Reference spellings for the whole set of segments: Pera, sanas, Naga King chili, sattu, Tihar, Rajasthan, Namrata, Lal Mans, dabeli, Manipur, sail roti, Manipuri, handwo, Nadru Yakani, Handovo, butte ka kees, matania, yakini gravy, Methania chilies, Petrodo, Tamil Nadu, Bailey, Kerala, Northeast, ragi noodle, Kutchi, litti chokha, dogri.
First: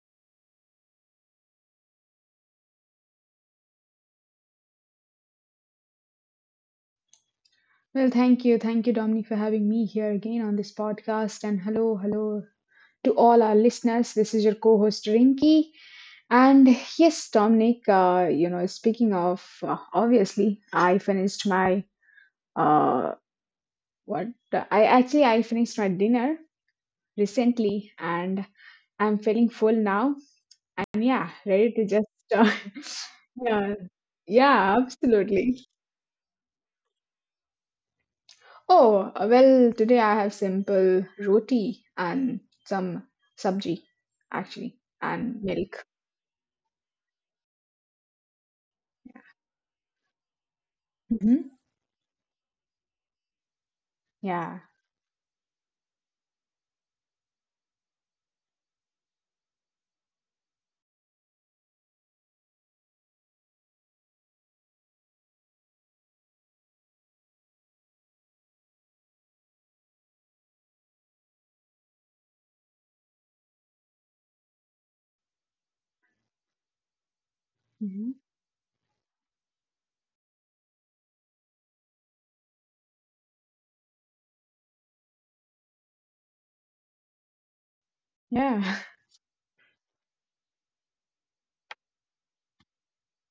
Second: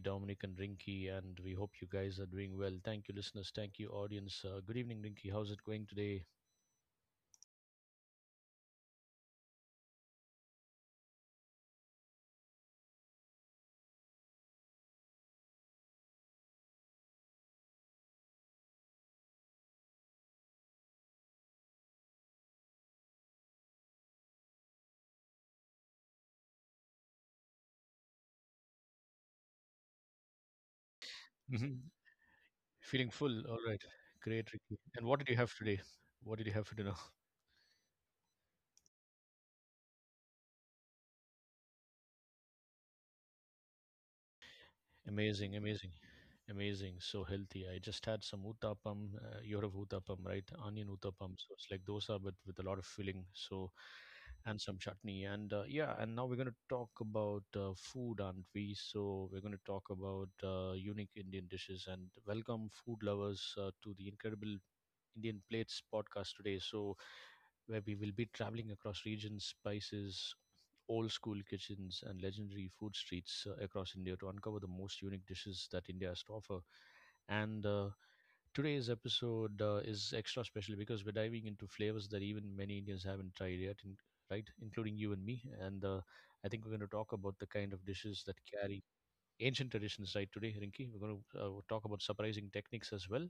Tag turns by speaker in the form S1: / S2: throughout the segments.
S1: Dominic and Rinky, and we hope you guys are doing well. Thank you, listeners. Thank you, audience. Good evening, Rinky. How's it going today?
S2: Well, thank you. Thank you, Dominic, for having me here again on this podcast. And hello to all our listeners. This is your co host, Rinky. And yes, Dominic, speaking of, obviously, I finished my, uh, what? I actually, I finished my dinner recently, and I'm feeling full now. And yeah, ready to
S1: Mhm.
S2: just, uh,
S1: Feeling full? All
S2: yeah,
S1: right. Great,
S2: yeah,
S1: Rinky. And what did you have
S2: absolutely.
S1: today? What did you have for dinner?
S2: Oh, well, today I have simple roti and some sabji, actually, and
S1: Amazing,
S2: milk.
S1: amazing, amazing. So healthy. I just had some uttapam. You heard of uttapam, right? Onion uttapam. So
S2: Hmm.
S1: it's like dosa, but with a lot of filling. So,
S2: Yeah,
S1: and some chutney. And now we're going to talk about food, aren't we? So we're going to talk about unique Indian dishes and welcome food lovers to the incredible Indian Plates podcast today. So, where we will be traveling across regions, spices, old school kitchens and legendary food streets across India to uncover the most unique dishes that India has to offer. And
S2: hmm,
S1: today's episode is extra special because we're diving into flavors that even many Indians haven't tried yet, right? Including you and me. And I think we're going to talk about the kind of dishes that
S2: yeah,
S1: carry ancient traditions, right? Today, Rinki, we're going to talk about surprising techniques as well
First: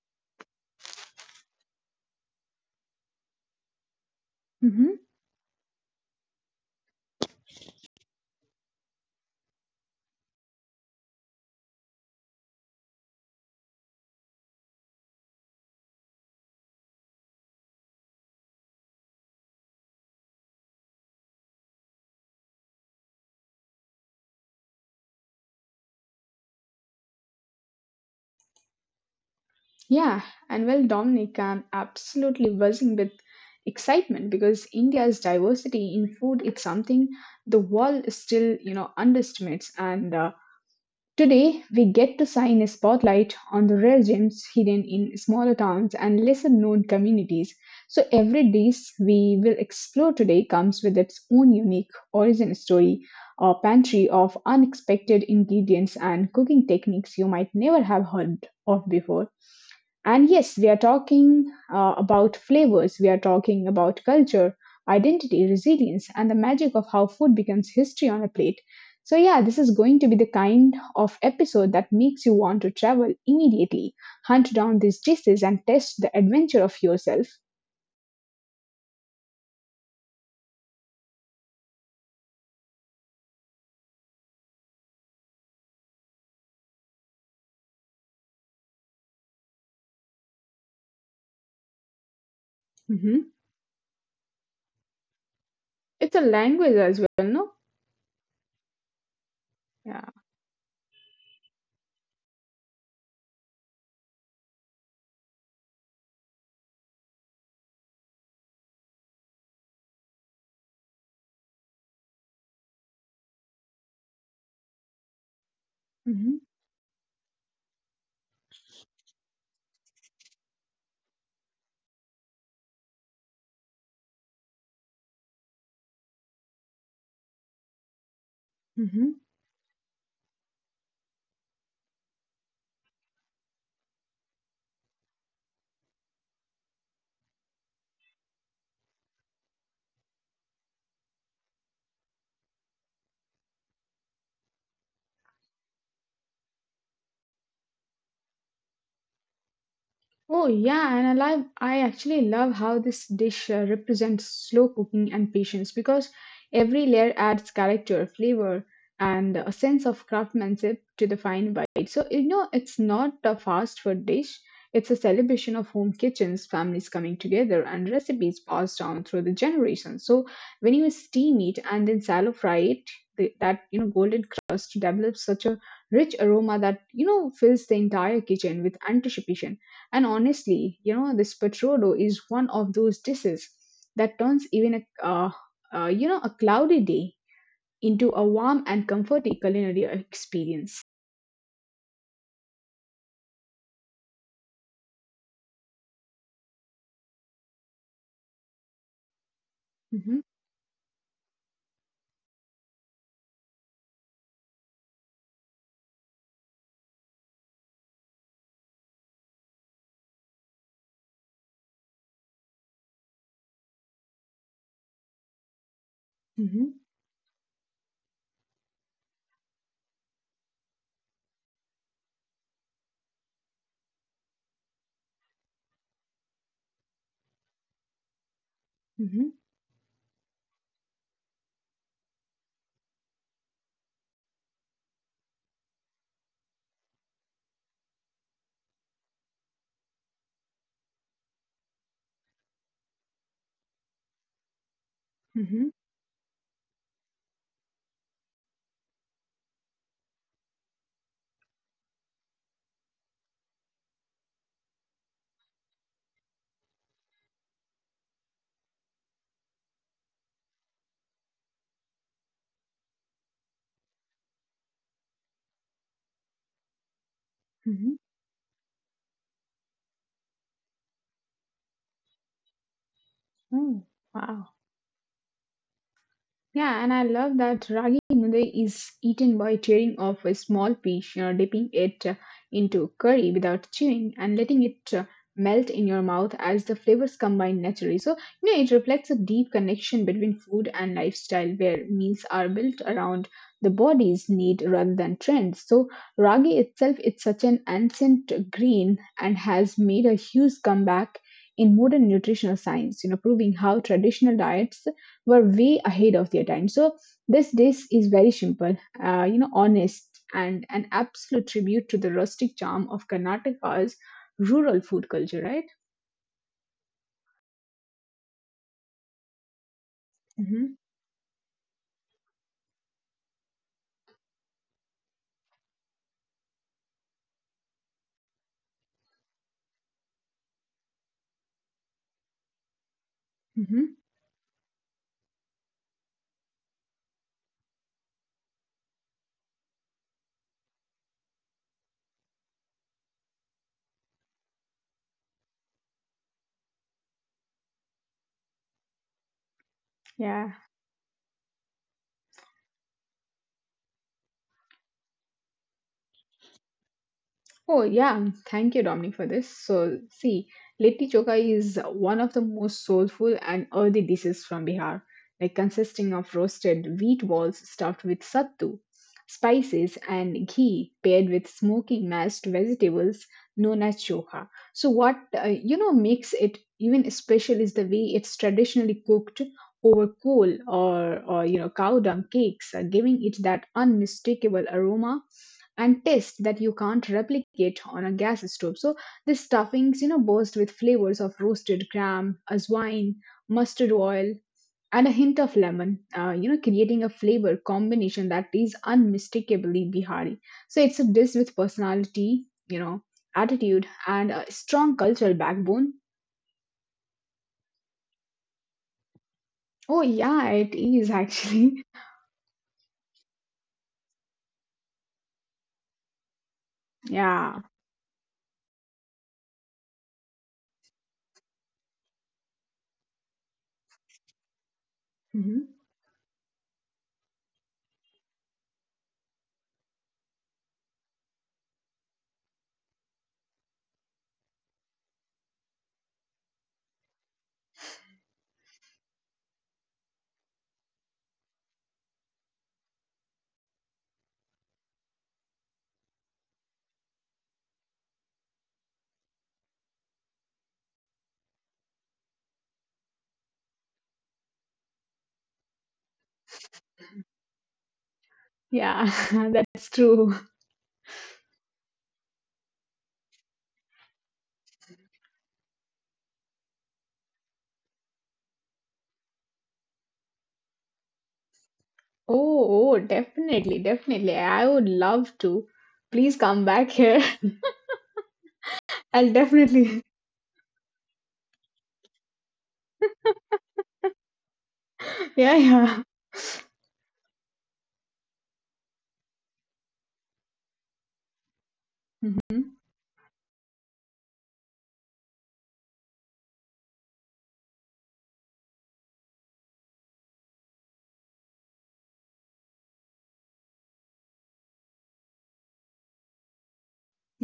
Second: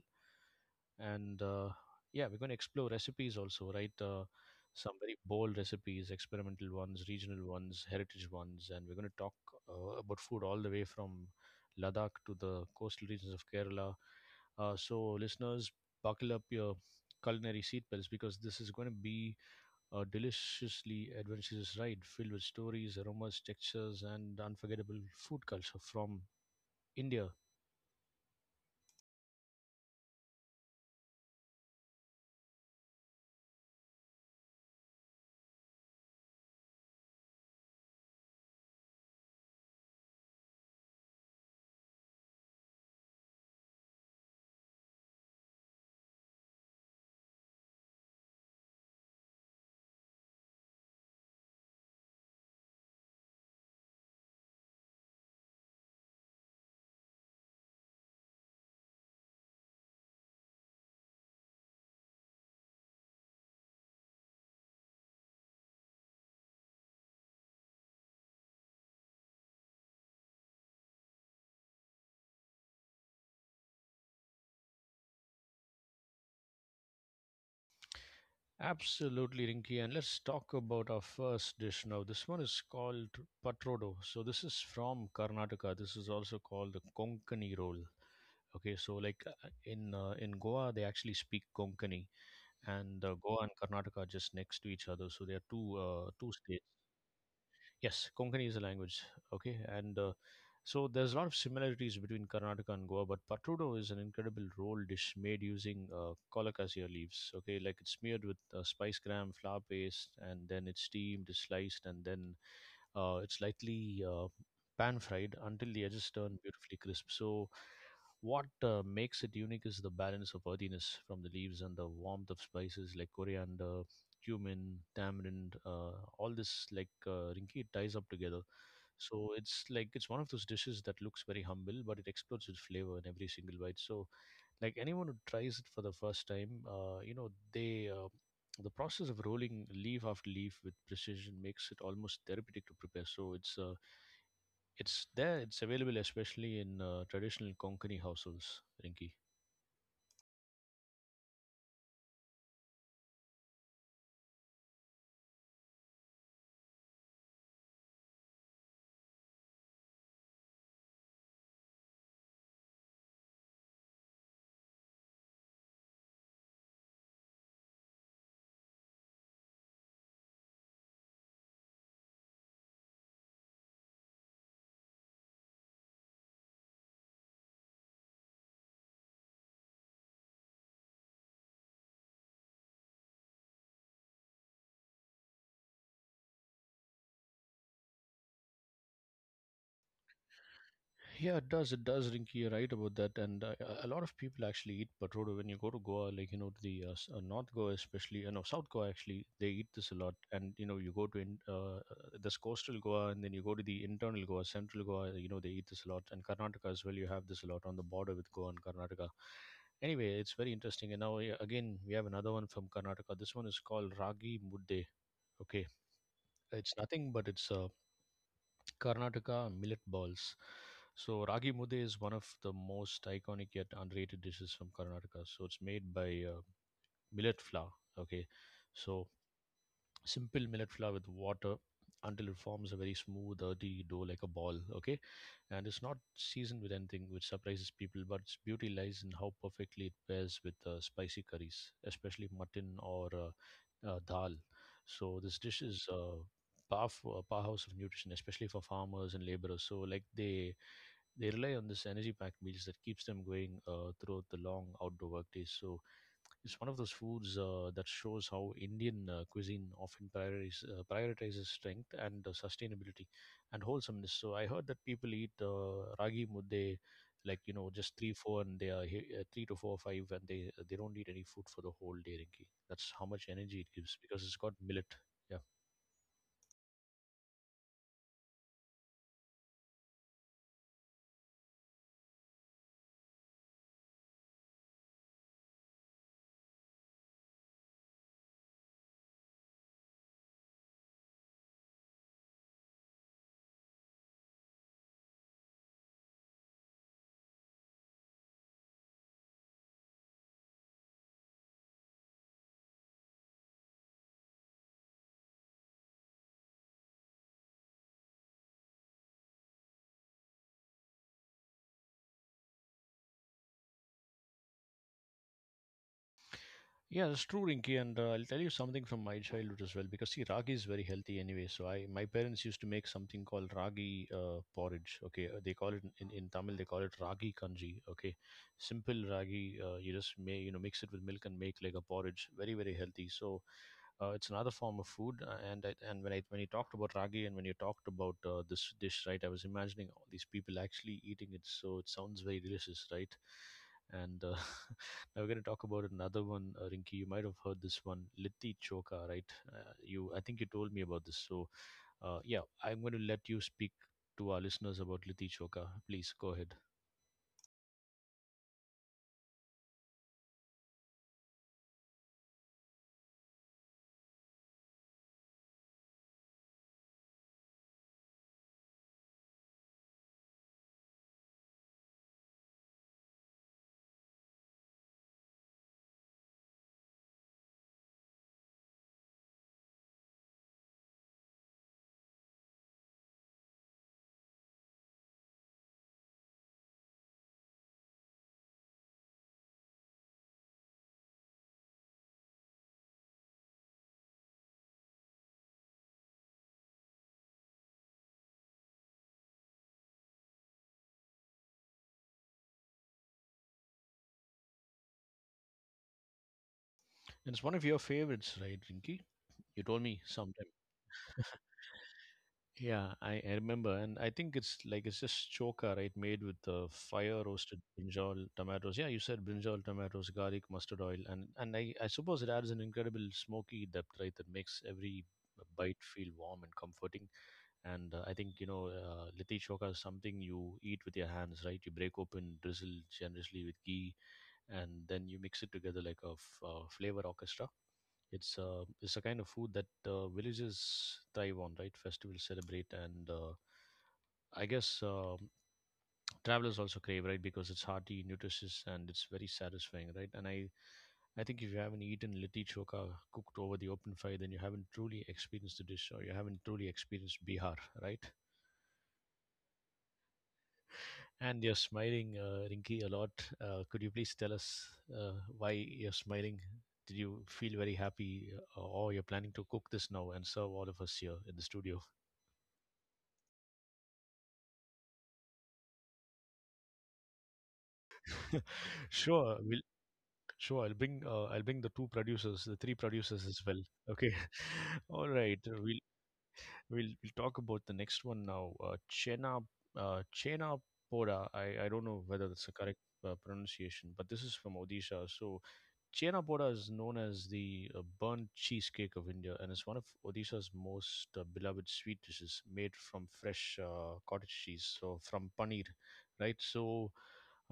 S1: and yeah, we're going to explore recipes also, right? Some
S2: hmm,
S1: very bold recipes, experimental ones, regional ones, heritage ones, and we're going to talk about food all the way from Ladakh to the coastal regions of Kerala. So, listeners, buckle up your culinary seatbelts because this is going to be a deliciously adventurous ride filled with stories, aromas, textures and unforgettable food culture from India.
S2: yeah. And well, Dominic, I'm absolutely buzzing with excitement because India's diversity in food is something the world still underestimates. And Today, we get to shine a spotlight on the rare gems hidden in smaller towns and lesser known communities. So every dish we will explore today comes with its own unique origin story, a pantry of unexpected ingredients and cooking techniques you might never have heard of before. And yes, we are talking about flavors, we are talking about culture, identity, resilience, and the magic of how food becomes history on a plate. So, yeah, this is going to be the kind of episode that makes you want to travel immediately, hunt down these dishes, and test the adventure of yourself.
S1: Absolutely, Rinky. And let's talk about our first dish now. This one is called patrodo. So this is from Karnataka. This is also called the Konkani roll. Okay, so like in Goa, they actually speak Konkani, and
S2: Hmm.
S1: Goa and Karnataka are just next to each other. So they are two uh,
S2: It's a
S1: two states.
S2: language as well, no?
S1: Yes, Konkani is a language. Okay, and
S2: Yeah.
S1: uh, so there's a lot of similarities between Karnataka and Goa, but Patrudo is an incredible roll dish made using colocasia leaves. Okay, like it's smeared with spice gram, flour paste, and then it's steamed, it's sliced, and then it's lightly pan fried until the edges turn
S2: Mhm.
S1: beautifully crisp. So what makes it unique is the balance of earthiness from the leaves and the warmth of spices like coriander, cumin, tamarind. All this, like Rinki, it ties up together.
S2: Hmm.
S1: So it's like it's one of those dishes that looks very humble, but it explodes with flavor in every single bite. So like anyone who tries it for the first time, the process of rolling leaf after leaf with precision makes it almost therapeutic to prepare. So it's there. It's available especially in traditional Konkani households, Rinki.
S2: Oh yeah, and I actually love how this dish represents slow cooking and patience because every layer adds character, flavor, and a sense of craftsmanship to the fine bite. So, you know, it's not a fast food dish. It's a celebration of home kitchens, families coming together, and recipes passed down through the generations. So when you steam it and then shallow fry it, that you know golden crust develops such a rich aroma that you know fills the entire kitchen with anticipation, and honestly, you know, this Petrodo is one of those dishes that turns even a you know a cloudy day into a warm and comforting culinary experience.
S1: Yeah, it does. It does, Rinky. You're right about that. And a lot of people actually eat patroda when you go to Goa, like, you know, to the North Goa, especially, you know, South Goa, actually, they eat this a lot.
S2: Hmm.
S1: And, you know, you go to this coastal Goa and then you go to the internal Goa, central Goa, you know, they eat this a lot. And Karnataka as well, you have this a lot on the border with Goa and Karnataka. Anyway, it's very interesting. And now, yeah, again, we have another one from Karnataka. This one is called Ragi Mudde. Okay.
S2: Hmm.
S1: It's nothing but it's Karnataka millet balls. So ragi mude is one of the most iconic yet underrated dishes from Karnataka. So it's made by millet flour. Okay, so
S2: Hmm.
S1: simple millet flour with water until it forms a very smooth, earthy dough like a ball. Okay, and it's not seasoned with anything, which surprises people. But its beauty lies in how perfectly it pairs with spicy curries, especially mutton or dal. So this dish
S2: Hmm.
S1: is. Power powerhouse of nutrition, especially for farmers and laborers. So, like they rely on this energy-packed meals that keeps them going throughout the long outdoor work days. So, it's one of those foods that shows how Indian cuisine often prioritizes strength and sustainability and wholesomeness. So I heard that people eat ragi mudde, like, you know, just
S2: Hmm.
S1: 3 4, and 3 to 4 5, and they don't eat any food for the whole day, Rinki. That's how much energy it gives
S2: Oh,
S1: because it's got
S2: wow.
S1: millet. Yeah.
S2: Yeah, and I love that ragi noodle is eaten by tearing off a small piece, you know, dipping it into curry without chewing and letting it melt in your mouth as the flavors combine naturally. So, you know, it reflects a deep connection between food and lifestyle where meals are built around the body's need rather than trends. So ragi itself is such an ancient grain and has made a huge comeback in modern nutritional science, you know, proving how traditional diets were way ahead of their time. So this dish is very simple, you know, honest, and an absolute tribute to the rustic charm of Karnataka's rural food culture, right?
S1: Yeah, that's true, Rinky. And I'll tell you something from my childhood as well, because see, ragi is very
S2: Mm-hmm.
S1: healthy anyway. So my parents used to make something called ragi porridge. Okay, they call it in Tamil, they call it ragi kanji. Okay, simple ragi. You just may you know mix it with milk and make like a porridge. Very, very healthy. So
S2: Mm-hmm.
S1: it's another form of food, and when you talked about ragi and when you talked about this dish, right, I was imagining all these people actually eating it, so it sounds very delicious, right? And now we're going to talk about another one, Rinki. You might have heard this one, litti choka, right? I think you
S2: Yeah.
S1: told me about this. So, yeah, I'm going to let you speak to our listeners about litti choka. Please go ahead.
S2: Oh, yeah. Thank you, Dominic, for this. So, see, litti chokha is one of the most soulful and earthy dishes from Bihar, like consisting of roasted wheat balls stuffed with sattu, spices, and ghee paired with smoky mashed vegetables known as chokha. So what you know makes it even special is the way it's traditionally cooked over coal or you know cow dung cakes, giving it that unmistakable aroma and taste that you can't replicate on a gas stove. So the stuffings, you know, burst with flavors of roasted gram, azwine, mustard oil, and a hint of lemon. You know, creating a flavor combination that is unmistakably Bihari. So it's a dish with personality, you know, attitude, and a strong cultural backbone.
S1: And it's one of your favorites, right, Rinki? You told me
S2: Oh
S1: sometime.
S2: yeah, it is actually.
S1: Yeah, I remember, and I think it's like it's just choka, right? Made with fire roasted
S2: Yeah.
S1: brinjal tomatoes. Yeah, you said brinjal tomatoes, garlic, mustard oil, and I suppose it adds an incredible smoky depth, right? That makes every
S2: Mhm.
S1: bite feel warm and comforting. And I think litti choka is something you eat with your hands, right? You break open, drizzle generously with ghee, and then you mix it together like a flavor orchestra. It's a kind of food that villages thrive on, right? Festivals celebrate, and, I guess, travelers also crave, right? Because it's hearty, nutritious, and it's very satisfying, right? And I think if you haven't eaten litti choka cooked over the open fire, then you haven't truly experienced the dish, or you haven't truly experienced Bihar, right?
S2: Yeah, that's true.
S1: And you're smiling, Rinki, a lot. Could you please tell us uh, why you're smiling? Did you feel very happy, or you're planning to cook this now and serve all of us here in the studio?
S2: Oh, oh, definitely, definitely. I would love to. Please come back here.
S1: Sure,
S2: I'll
S1: we'll
S2: definitely.
S1: sure, I'll bring the two producers, the three producers as well. Okay. All right.
S2: Yeah,
S1: We'll
S2: yeah.
S1: We'll we'll talk about the next one now. Chena Poda. I don't know whether that's the
S2: Mhm.
S1: correct pronunciation, but this is from Odisha. So Chena Poda is known as the burnt cheesecake of India, and is one of Odisha's most beloved sweet dishes, made from fresh cottage cheese, so from paneer, right? So.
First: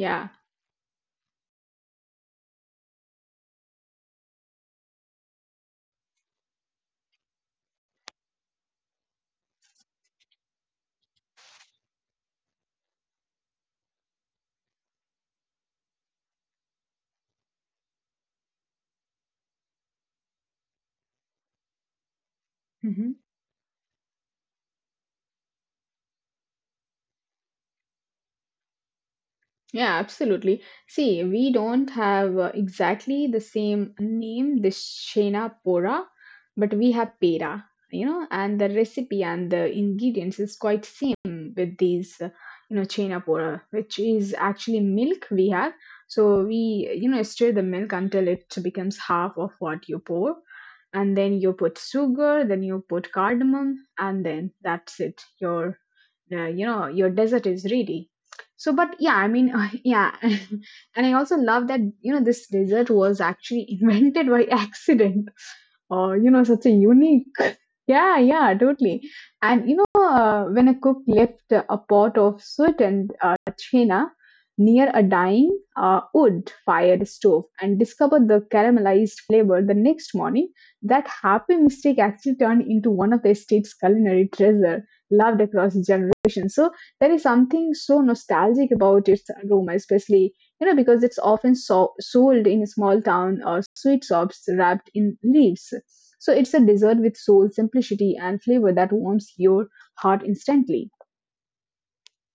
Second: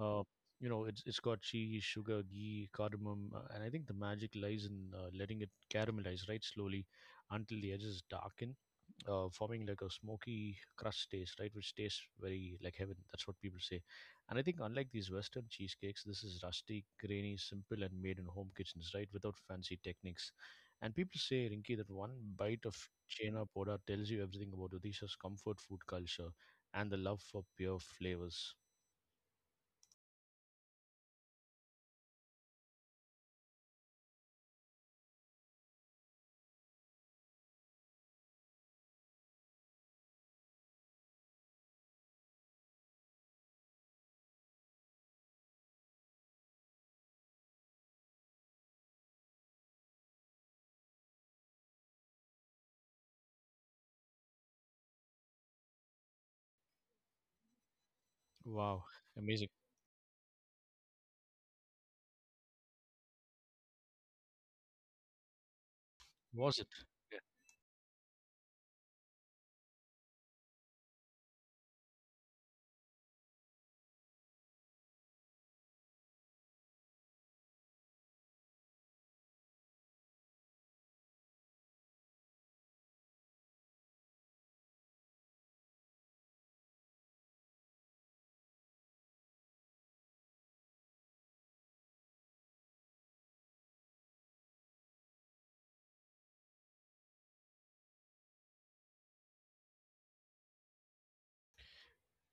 S1: Uh, you know, it's got cheese, sugar, ghee, cardamom, and I think the magic lies in letting it caramelize right slowly until the edges darken, forming like a smoky crust taste, right? Which tastes very like heaven. That's what people say. And I think unlike these Western cheesecakes, this is rustic, grainy, simple, and made in home kitchens, right? Without fancy techniques. And people say, Rinki, that one bite of
S2: Mhm.
S1: Chena Poda tells you everything about Odisha's comfort food culture and the love for pure flavors.
S2: Yeah, absolutely. See, we don't have exactly the same name, the Shena Pora, but we have Pera, you know, and the recipe and the ingredients is quite same with these, you know, Chena Pora, which is actually milk we have. So we, you know, stir the milk until it becomes half of what you pour. And then you put sugar, then you put cardamom, and then that's it. Your you know your desert is ready. So
S1: Wow,
S2: but yeah, I mean,
S1: amazing.
S2: yeah, and I also love that you know this desert was actually invented by accident, or you know
S1: Was
S2: such
S1: it?
S2: a unique, yeah, yeah, totally. And you know when a cook left a pot of sweetened chena near a dying wood fired stove and discovered the caramelized flavor the next morning, that happy mistake actually turned into one of the estate's culinary treasures loved across generations. So there is something so nostalgic about its aroma, especially you know because it's often sold in small town or sweet shops wrapped in leaves. So it's a dessert with soul, simplicity, and flavor that warms your heart instantly.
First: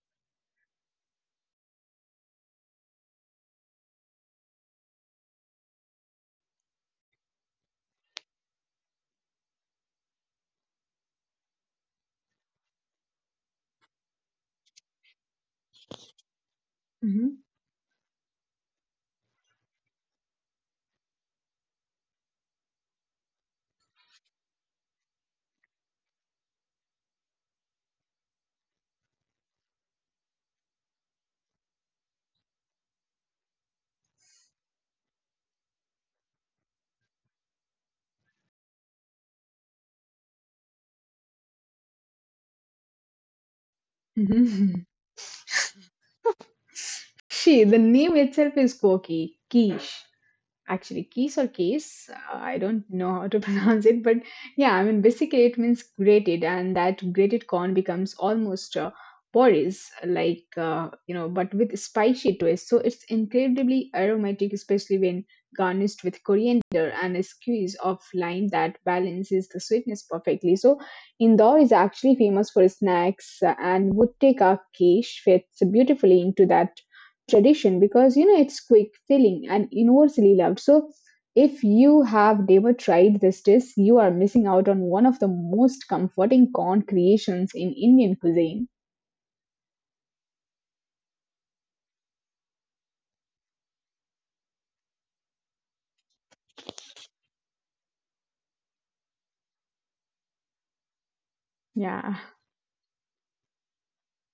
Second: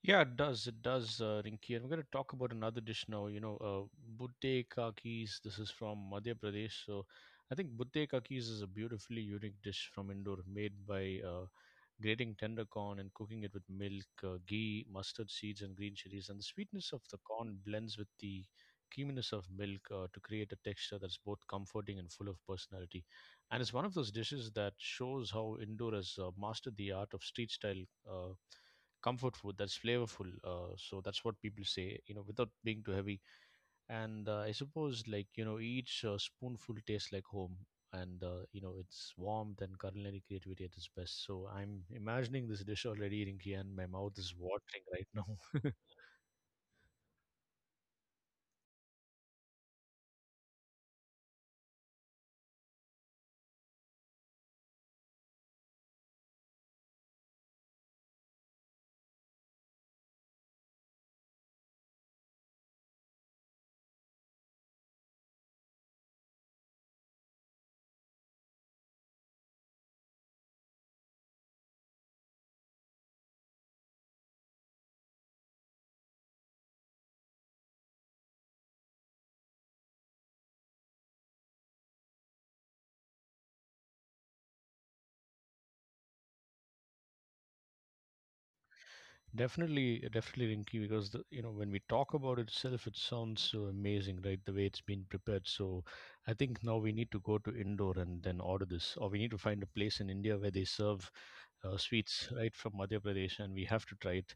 S1: Yeah, it does. It does, Rinki. And we're going to talk about another dish now. You know, butte ka kees. This is from Madhya Pradesh. So I think butte ka kees is a beautifully unique dish from Indore made by grating tender corn and cooking it with milk, ghee, mustard seeds, and green chilies. And the sweetness of the
S2: Mhm,
S1: corn blends with the creaminess of milk to create a texture that's both comforting and full of personality. And it's one of those dishes that shows how Indore has mastered the art of street style. Uh, Comfort food that's flavorful, so that's what people say, you know, without being too heavy, and I suppose, like, you know, each spoonful tastes like home, and you know, it's warmth and culinary creativity at its best. So I'm imagining this dish already, Rinky, and my mouth is watering
S2: mhm.
S1: right now.
S2: She, the name itself is quirky, quiche. Actually keys or case, I don't know how to pronounce it. But yeah, I mean basically it means grated, and that grated corn becomes almost porridge like you know but with spicy twist. So it's incredibly aromatic, especially when garnished with coriander and a squeeze of lime that balances the sweetness perfectly. So Indore is actually famous for snacks, and would take our fits beautifully into that tradition because you know it's quick, filling, and universally loved. So if you have never tried this dish, you are missing out on one of the most comforting corn creations in Indian cuisine.
S1: Definitely, definitely, Rinky, because the, you know, when we talk about itself, it sounds so amazing, right? The way it's been prepared. So, I think now we need to go to Indore and then order this, or we need to find a place in India where they serve
S2: Yeah.
S1: sweets right from Madhya Pradesh, and we have to try it.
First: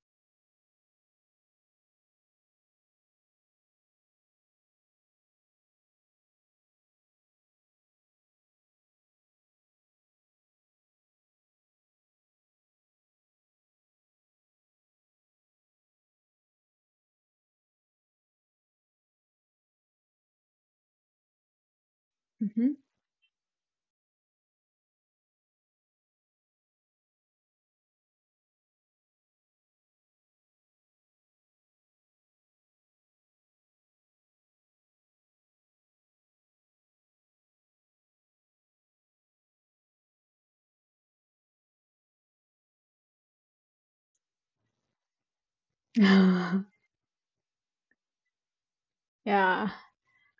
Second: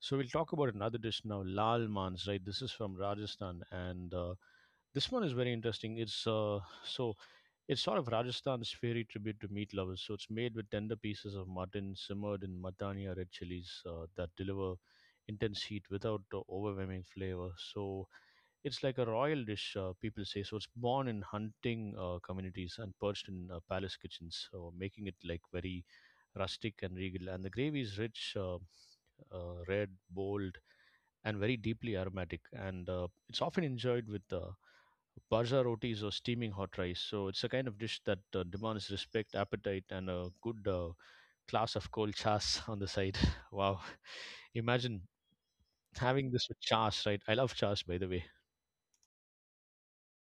S1: So, we'll talk about another dish now, lal mans, right? This is from Rajasthan, and this one is very interesting. It's sort of Rajasthan's fairy tribute to meat lovers. So it's made with tender pieces of mutton simmered in matania red chilies that deliver intense heat without overwhelming flavor. So it's like a royal dish, people say. So it's born in hunting
S2: Mhm.
S1: communities and perched in palace kitchens, so making it like very rustic and regal. And the gravy is rich, red, bold, and very deeply aromatic. And it's often enjoyed with Barza rotis or steaming hot rice. So it's a kind of dish that demands respect, appetite, and a good glass of cold chas on the side. Wow. Imagine having this with chas, right? I love chas, by the way.
S2: Yeah.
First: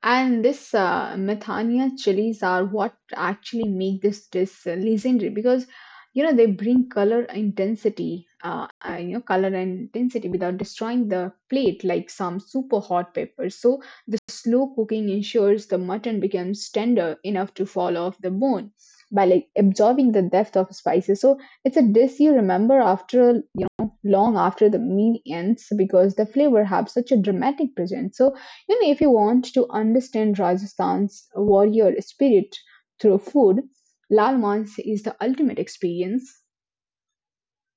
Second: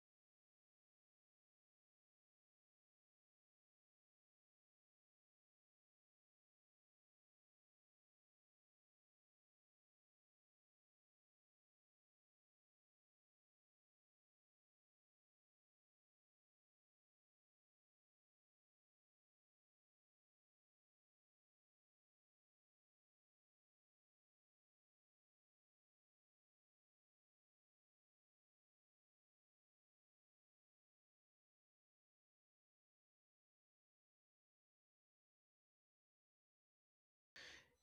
S2: And this Methania chilies are what actually make this dish legendary because you know they bring color intensity, you know, color and intensity without destroying the plate like some super hot peppers. So the slow cooking ensures the mutton becomes tender enough to fall off the bone by like absorbing the depth of spices. So it's a dish you remember after you know long after the meal ends because the flavor have such a dramatic presence. So, you know, if you want to understand Rajasthan's warrior spirit through food, Lal Mans is the ultimate experience.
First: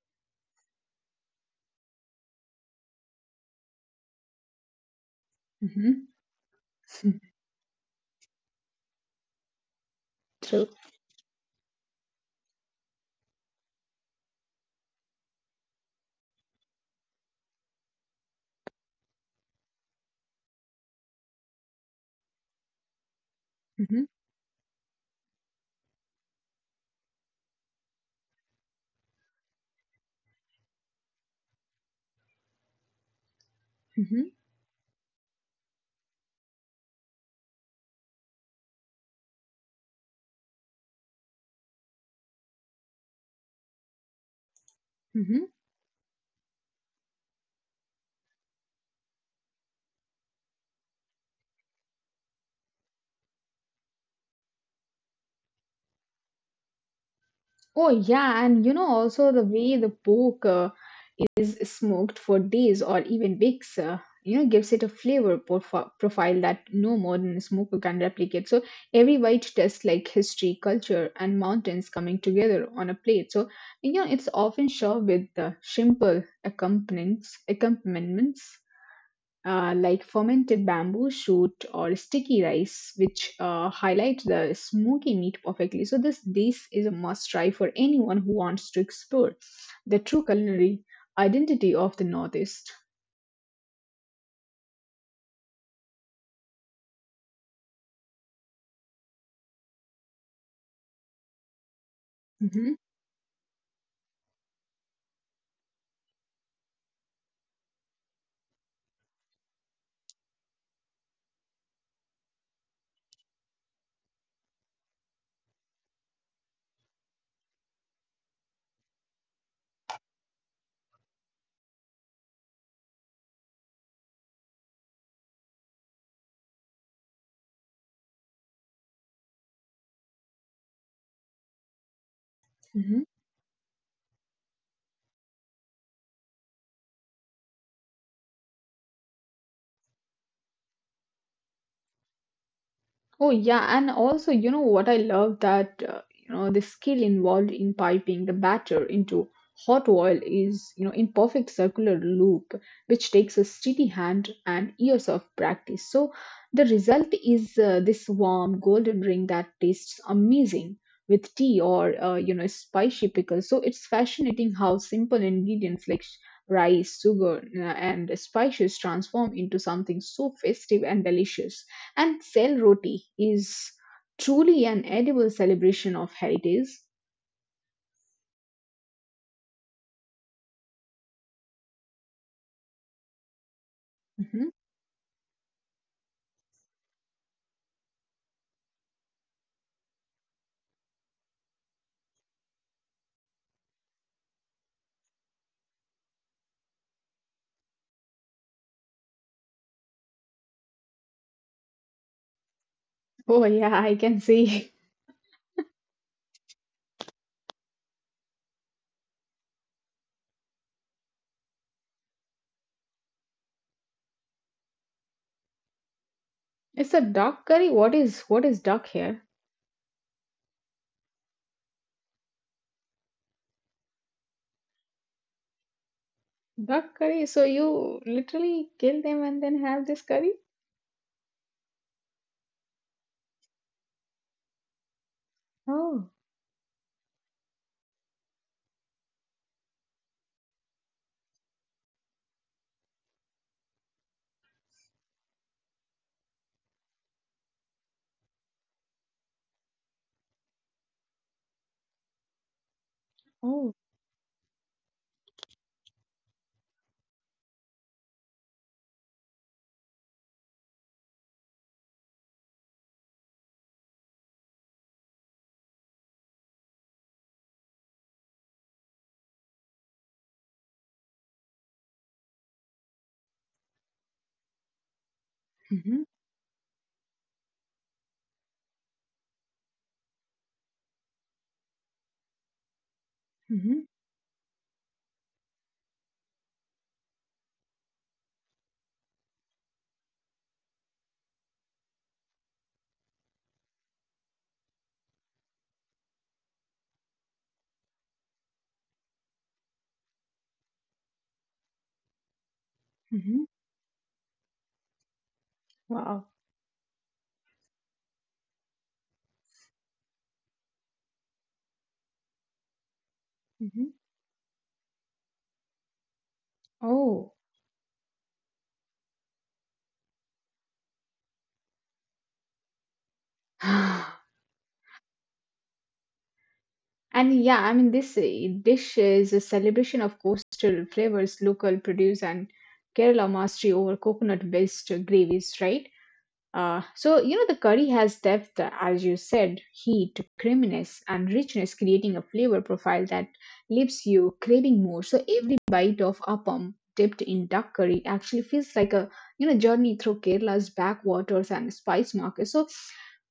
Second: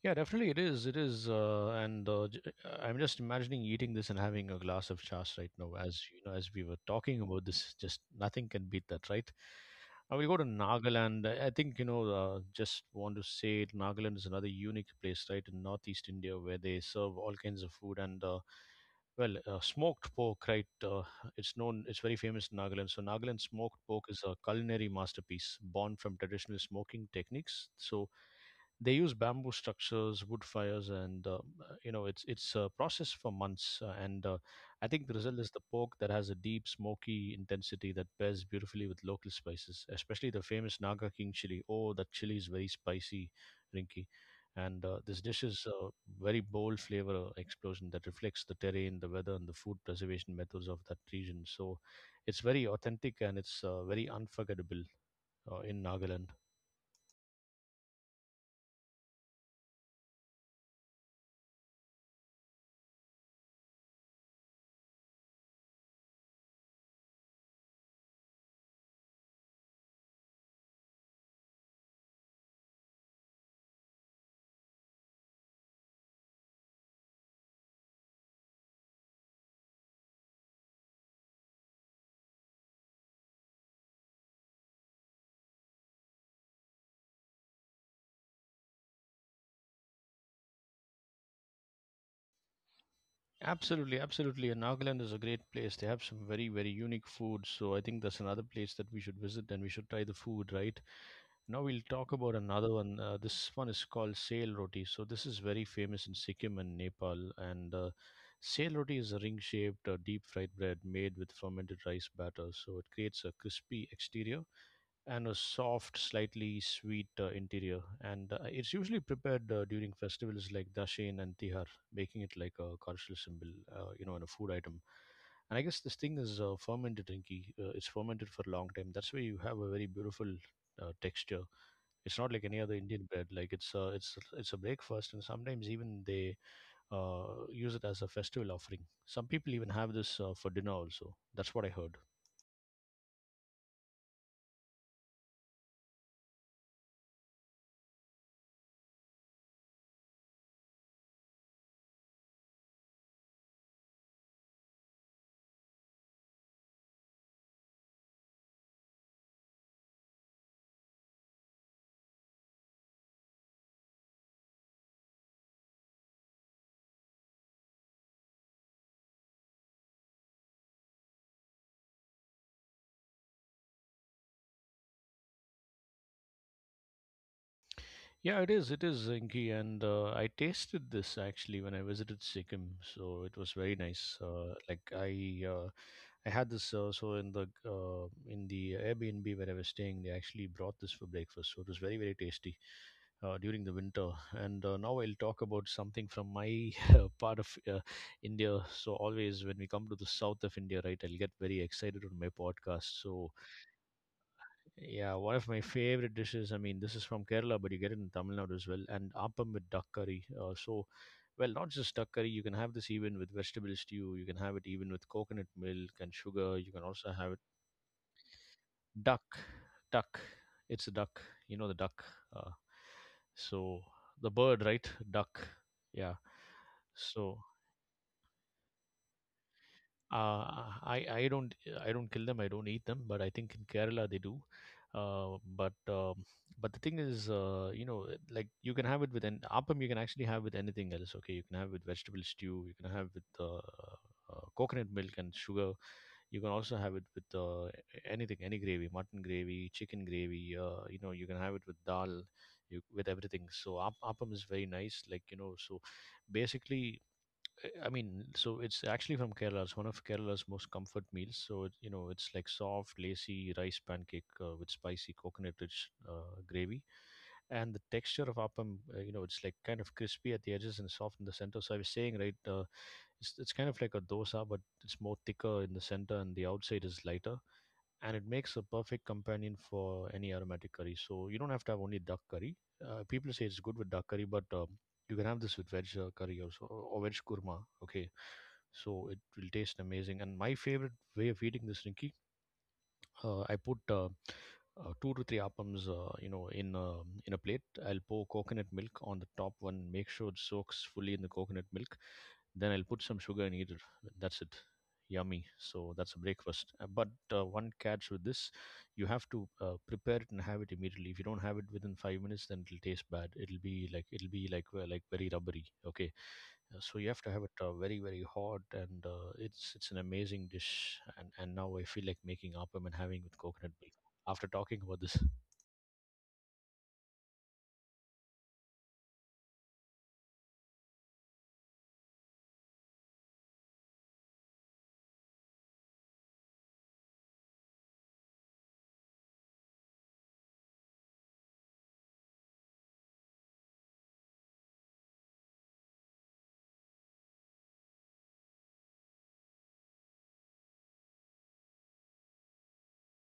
S1: Yeah, definitely it is. It is, I'm just imagining eating this and having a glass of chas right now. As
S2: Mhm.
S1: you know, as we were talking about this, just nothing can beat that, right? I will go to
S2: True.
S1: Nagaland. I think you know. Just want to say, Nagaland is another unique place, right, in northeast India, where they serve all kinds of food and, smoked pork, right? It's known. It's very famous in Nagaland. So Nagaland smoked
S2: Hmm.
S1: pork is a culinary masterpiece born from traditional smoking techniques. So they use bamboo structures, wood fires, and you know it's a process for months. And
S2: Hmm.
S1: I think the result is the pork that has a deep smoky intensity that pairs beautifully with local spices, especially the famous Naga King chili. Oh, that chili is very spicy, Rinky. And this dish
S2: Hmm.
S1: is a very bold flavor explosion that reflects the terrain, the weather, and the food preservation methods of that region. So, it's very authentic and it's very unforgettable in Nagaland.
S2: Oh yeah, and you know also the way the pork is smoked for days or even weeks, you know, gives it a flavor profile that no modern smoker can replicate. So every bite tastes like history, culture, and mountains coming together on a plate. So you know, it's often served with simple accompaniments like fermented bamboo shoot or sticky rice, which highlight the smoky meat perfectly. So this is a must try for anyone who wants to explore the true culinary identity of the Northeast.
S1: Absolutely, absolutely. And Nagaland is a great place. They have some very, very unique food. So I think that's another place that we should visit and we should try the food, right? Now we'll talk about
S2: Mhm.
S1: another one. This one is called sail roti. So this is very famous in Sikkim and Nepal. And sail roti is a ring shaped, deep fried bread made with fermented rice batter. So it creates a crispy exterior and a soft, slightly sweet interior. And it's usually prepared during festivals like Dashain and Tihar, making it like a cultural symbol, you know, and a food item. And I guess this thing is fermented, Rinki. It's fermented for a long time. That's why you have a very beautiful texture. It's not like any other Indian bread. Like it's a breakfast, and sometimes even they uh, use it as a festival offering. Some people even have this for dinner also. That's what I heard.
S2: Oh yeah, and also you know what I love that you know the skill involved in piping the batter into hot oil is you know in perfect circular loop, which takes a steady hand and years of practice. So the result is this warm golden ring that tastes amazing with tea or you know spicy pickles. So it's fascinating how simple ingredients like rice, sugar, and spices transform into something so festive and delicious. And sell roti is truly an edible celebration of heritage.
S1: Yeah, it is. It is Zinki, and I tasted this actually when I visited Sikkim, so it was very nice.
S2: Mhm.
S1: I had this so in the Airbnb where I was staying, they actually brought this for breakfast, so it was very very tasty during the winter. And now I'll talk about something from my part of India. So always when we come to the south of India, right, I'll get very excited on my podcast. So
S2: Oh yeah, I can see.
S1: yeah, one of my favorite dishes. I mean, this is from Kerala, but you get it in Tamil Nadu as well. And appam with duck curry. Not just duck curry. You can have this even with vegetable stew. You can have it even with coconut milk and sugar. You can
S2: It's a
S1: also have it
S2: duck curry. What is duck here?
S1: duck, duck. It's a duck. You know the duck. Uh, so the bird, right? Duck. Yeah.
S2: Duck curry.
S1: So
S2: So you literally kill them and then have this curry?
S1: Uh, I don't I don't kill them. I don't eat them. But I think in Kerala they do. Uh, but
S2: Oh,
S1: um, but the thing is, you know, it- like you can have it with an appam. You can actually have with anything else. Okay, you can have with vegetable stew. You can have with coconut milk and sugar. You can also have it with anything, any gravy, mutton gravy, chicken gravy. You know, you can have it with dal, you, with everything. So
S2: oh.
S1: app- appam is very nice. Like you know, so basically I mean, so it's actually from Kerala. It's one of Kerala's most comfort meals. So it, you know, it's like soft, lacy rice pancake with spicy coconut-rich gravy, and the texture of appam. You know, it's like kind of crispy at the edges and soft in the center. So I was saying, right, it's kind of like a dosa, but it's more thicker in the
S2: Mm-hmm,
S1: center and the outside is lighter and it makes a perfect companion for any aromatic curry. So you don't have to have only duck curry. People say it's good
S2: mm-hmm,
S1: with duck curry, but you can have this with veg curry also or veg kurma. Okay, so it will taste amazing. And my favorite way of eating this, Rinki, I put two to three appams, you know, in a plate. I'll pour coconut milk on the top one, make sure it soaks fully in the coconut milk, then I'll put some sugar
S2: mm-hmm.
S1: and eat it. That's it. Yummy. So that's a
S2: Wow.
S1: breakfast. But one catch with this, you have to prepare it and have it immediately. If you don't have it within 5 minutes, then it'll taste bad. It'll be
S2: Mm-hmm.
S1: like it'll be like uh, like very rubbery. Okay, so you have to
S2: Oh.
S1: have it very very hot, and it's an amazing dish. And now I feel like making appam and having with coconut milk after talking about this.
S2: And yeah, I mean this dish is a celebration of coastal flavors, local produce, and Kerala mastery over coconut-based gravies, right? So, you know, the curry has depth, as you said, heat, creaminess, and richness, creating a flavor profile that leaves you craving more. So every bite of appam dipped in duck curry actually feels like a, you know, journey through Kerala's backwaters and spice markets. So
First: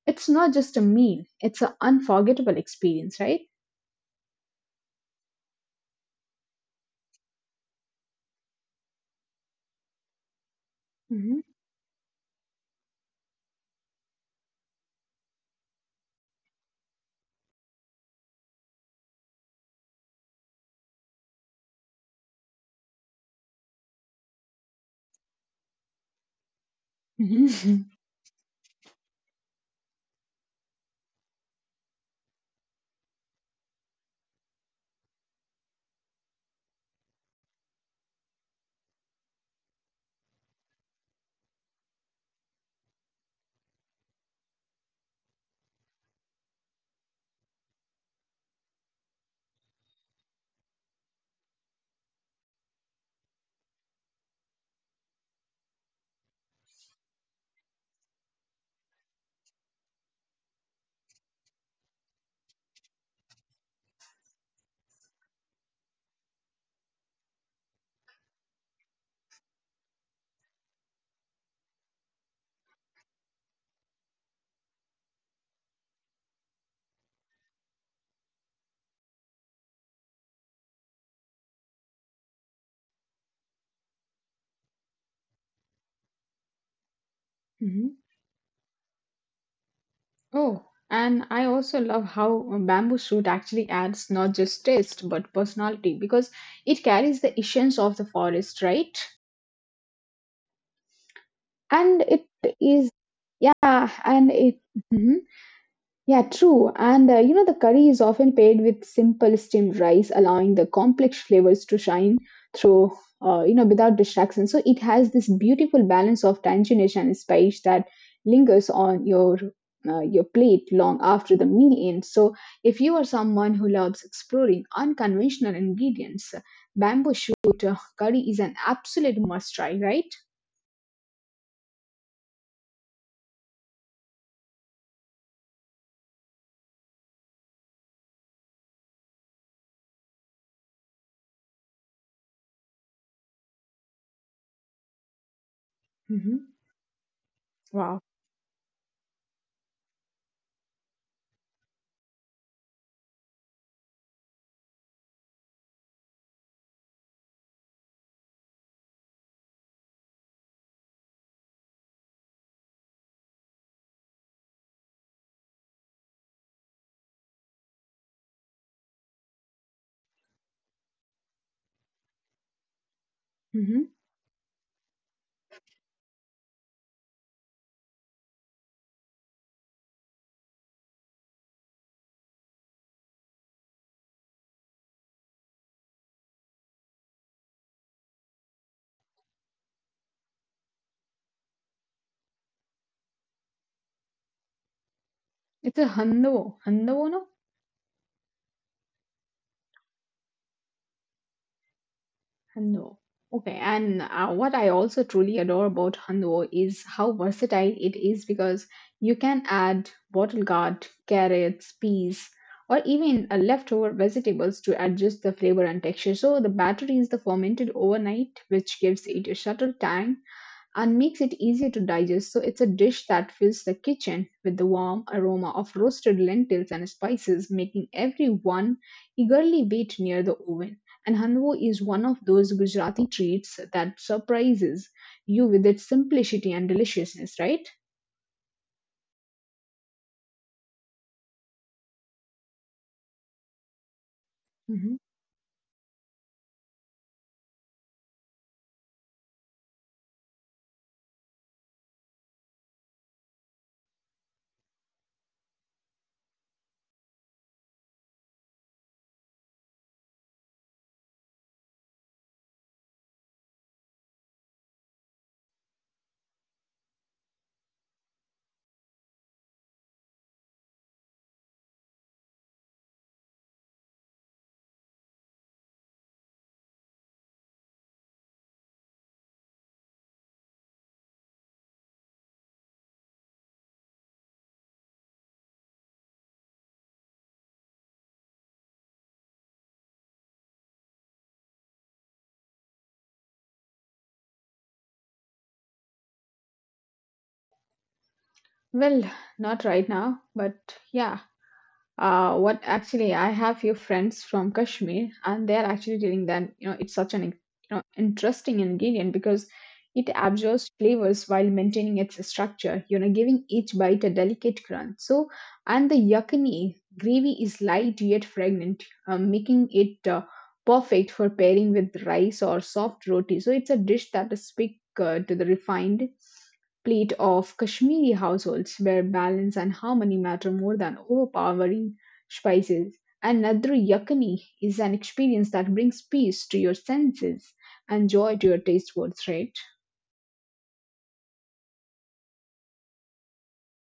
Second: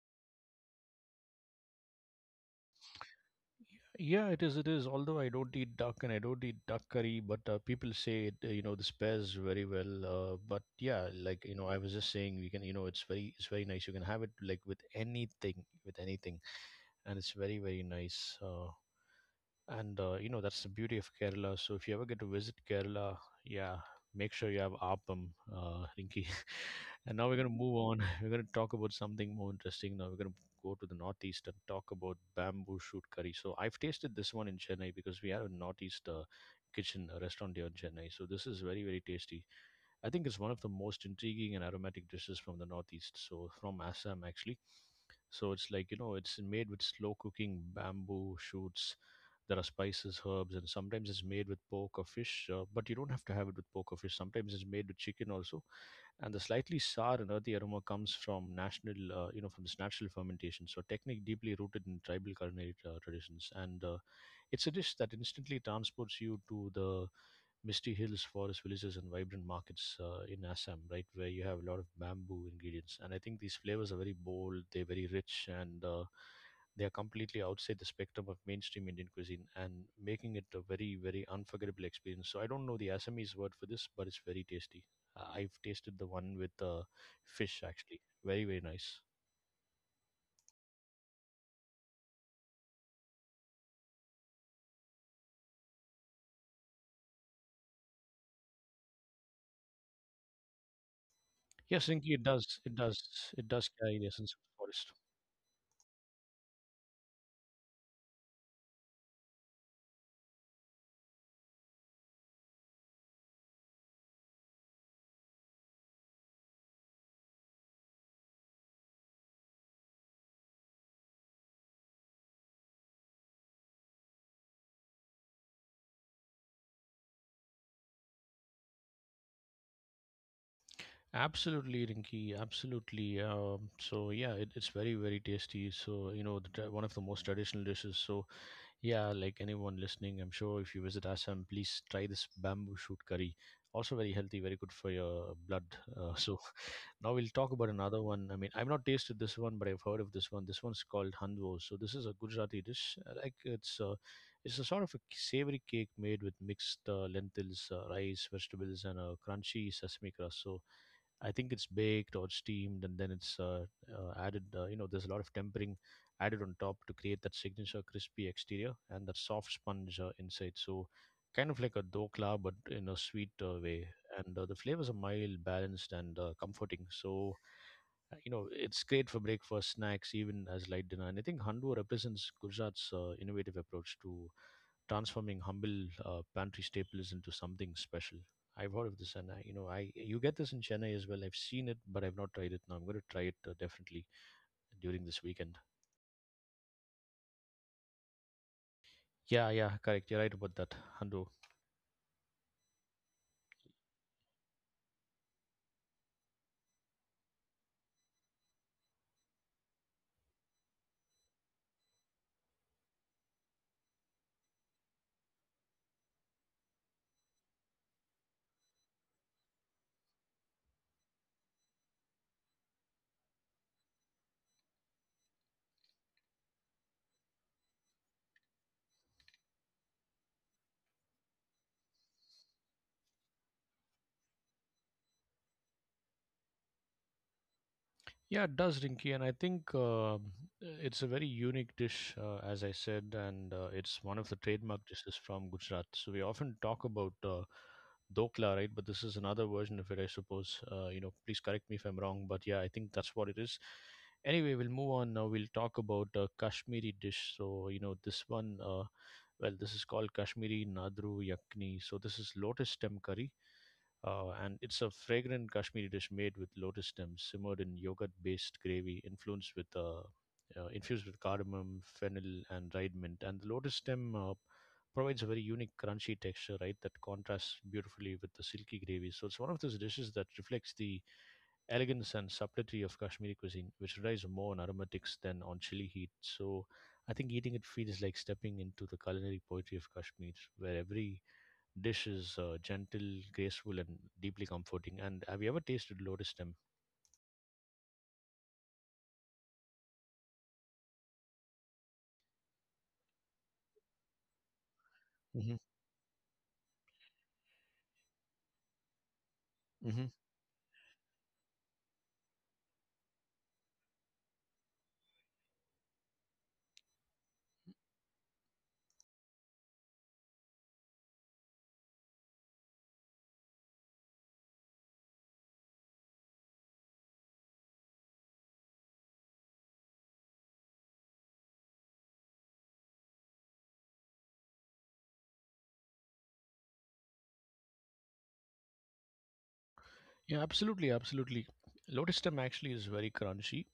S2: it's not just a meal, it's an unforgettable experience, right?
S1: Yeah, it is. It is. Although I don't eat duck and I don't eat duck curry, but people say it, you know, this pairs very well. But yeah,
S2: Hmm.
S1: like you know, I was just saying we can, you know, it's very nice. You can have it like with anything, and it's very, very nice. And You know, that's the beauty of Kerala. So if you ever get to visit Kerala, yeah, make sure you have appam, Rinki. And now we're going to move
S2: Mhm.
S1: on. We're going to talk about something more interesting. Now we're going to go to the northeast and talk about bamboo shoot curry. So I've tasted this one in Chennai because we have a northeast kitchen a restaurant here in Chennai. So this is very very tasty. I think it's one of the most intriguing and aromatic dishes from the northeast. So from Assam actually. So it's like you know it's made with slow cooking bamboo shoots. There are spices, herbs, and sometimes it's made with pork or fish. But you don't have to have it with pork or fish. Sometimes it's made with chicken also, and the slightly sour and earthy aroma comes from national, you know, from this natural fermentation. So technique deeply rooted in tribal culinary traditions, and it's a dish that instantly transports you to the misty hills, forest villages, and vibrant markets in Assam, right, where you have a lot of bamboo ingredients. And I think these flavors are very bold, they're very rich, and they are completely outside the spectrum of mainstream Indian cuisine and making it a very, very unforgettable experience. So I don't know the Assamese word for this, but it's very tasty. I've tasted the one with fish,
S2: Mhm.
S1: actually. Very, very nice.
S2: Oh, and I also love how bamboo suit actually adds not just taste but personality because it carries the essence of the forest, right?
S1: Yes,
S2: And
S1: Rinki,
S2: it
S1: it does. It
S2: is,
S1: does. It does
S2: yeah,
S1: carry the
S2: and
S1: essence of
S2: it.
S1: the forest.
S2: Mhm. Yeah, true. And you know, the curry is often paired with simple steamed rice, allowing the complex flavors to shine through, you know, without distraction. So it has this beautiful balance of tanginess and spice that lingers on your your plate long after the meal ends. So if you are someone who loves exploring unconventional ingredients, bamboo shoot curry is an absolute must try, right?
S1: Absolutely, Rinky. Absolutely. So yeah, it, it's very very tasty. So you know, the, tra- one of the most traditional dishes. So yeah, like anyone listening, I'm sure if you visit Assam, please try this bamboo shoot curry. Also very healthy, very good for your blood.
S2: Mhm.
S1: So now we'll talk about
S2: Wow.
S1: another one. I mean, I've not tasted this one, but I've heard of this one. This one's called handwo. So this is a Gujarati dish. It's a sort of a savory cake made with mixed lentils, rice, vegetables, and a crunchy sesame crust. So I think it's baked or steamed, and then it's added. There's a lot of tempering added on top to create that signature crispy exterior and that soft sponge inside. So, kind of like a dokla, but in a sweet
S2: Mhm.
S1: way. And the flavors are mild, balanced, and comforting. So, it's great for breakfast, snacks, even as light dinner. And I think Handu represents Gujarat's innovative approach to transforming humble pantry staples into something special. I've heard of this, and I you get this in Chennai as well. I've seen it, but I've not tried it. Now I'm going to try it definitely during this weekend.
S2: It's a Handovo. Handovo, no?
S1: Yeah, yeah, correct. You're right about that, Handu.
S2: Hando. Okay, and what I also truly adore about Hando is how versatile it is because you can add bottle gourd, carrots, peas, or even leftover vegetables to adjust the flavor and texture. So the batter is the fermented overnight, which gives it a subtle tang and makes it easier to digest. So it's a dish that fills the kitchen with the warm aroma of roasted lentils and spices, making everyone eagerly wait near the oven. And hanwo is one of those Gujarati treats that surprises you with its simplicity and deliciousness, right?
S1: Yeah, it does, Rinky, and I think it's a very unique dish, as I said, and it's one of the trademark
S2: Mhm.
S1: dishes from Gujarat. So we often talk about dokla, right? But this is another version of it, I suppose. Please correct me if I'm wrong, but yeah, I think that's what it is. Anyway, we'll move on now. We'll talk about Kashmiri dish. So you know, this one, well, this is called Kashmiri Nadru Yakni. So this is lotus stem curry and it's a fragrant Kashmiri dish made with lotus stems, simmered in yogurt-based gravy, influenced with infused with cardamom, fennel, and dried mint. And the lotus stem provides a very unique crunchy texture, right? That contrasts beautifully with the silky gravy. So it's one of those dishes that reflects the elegance and subtlety of Kashmiri cuisine, which relies more on aromatics than on chili heat. So I think eating it feels like stepping into the culinary poetry of Kashmir, where every dish is gentle, graceful, and deeply comforting. And have you ever tasted lotus stem?
S2: Well, not right now, but yeah. What actually, I have few friends from Kashmir, and they
S1: Hmm.
S2: are actually telling that it's such an interesting ingredient because it
S1: Hmm.
S2: absorbs flavors while maintaining its structure. You know, giving each bite a delicate crunch. So, and the yakini gravy is light yet fragrant, making it perfect for pairing with rice or soft roti. So, it's a dish that is speak to the refined plate of Kashmiri households where balance and harmony matter more than overpowering spices. And Nadru Yakani is an experience that brings peace to your senses and joy to your taste buds, right?
S1: Yeah, absolutely, absolutely. Lotus stem actually is very crunchy.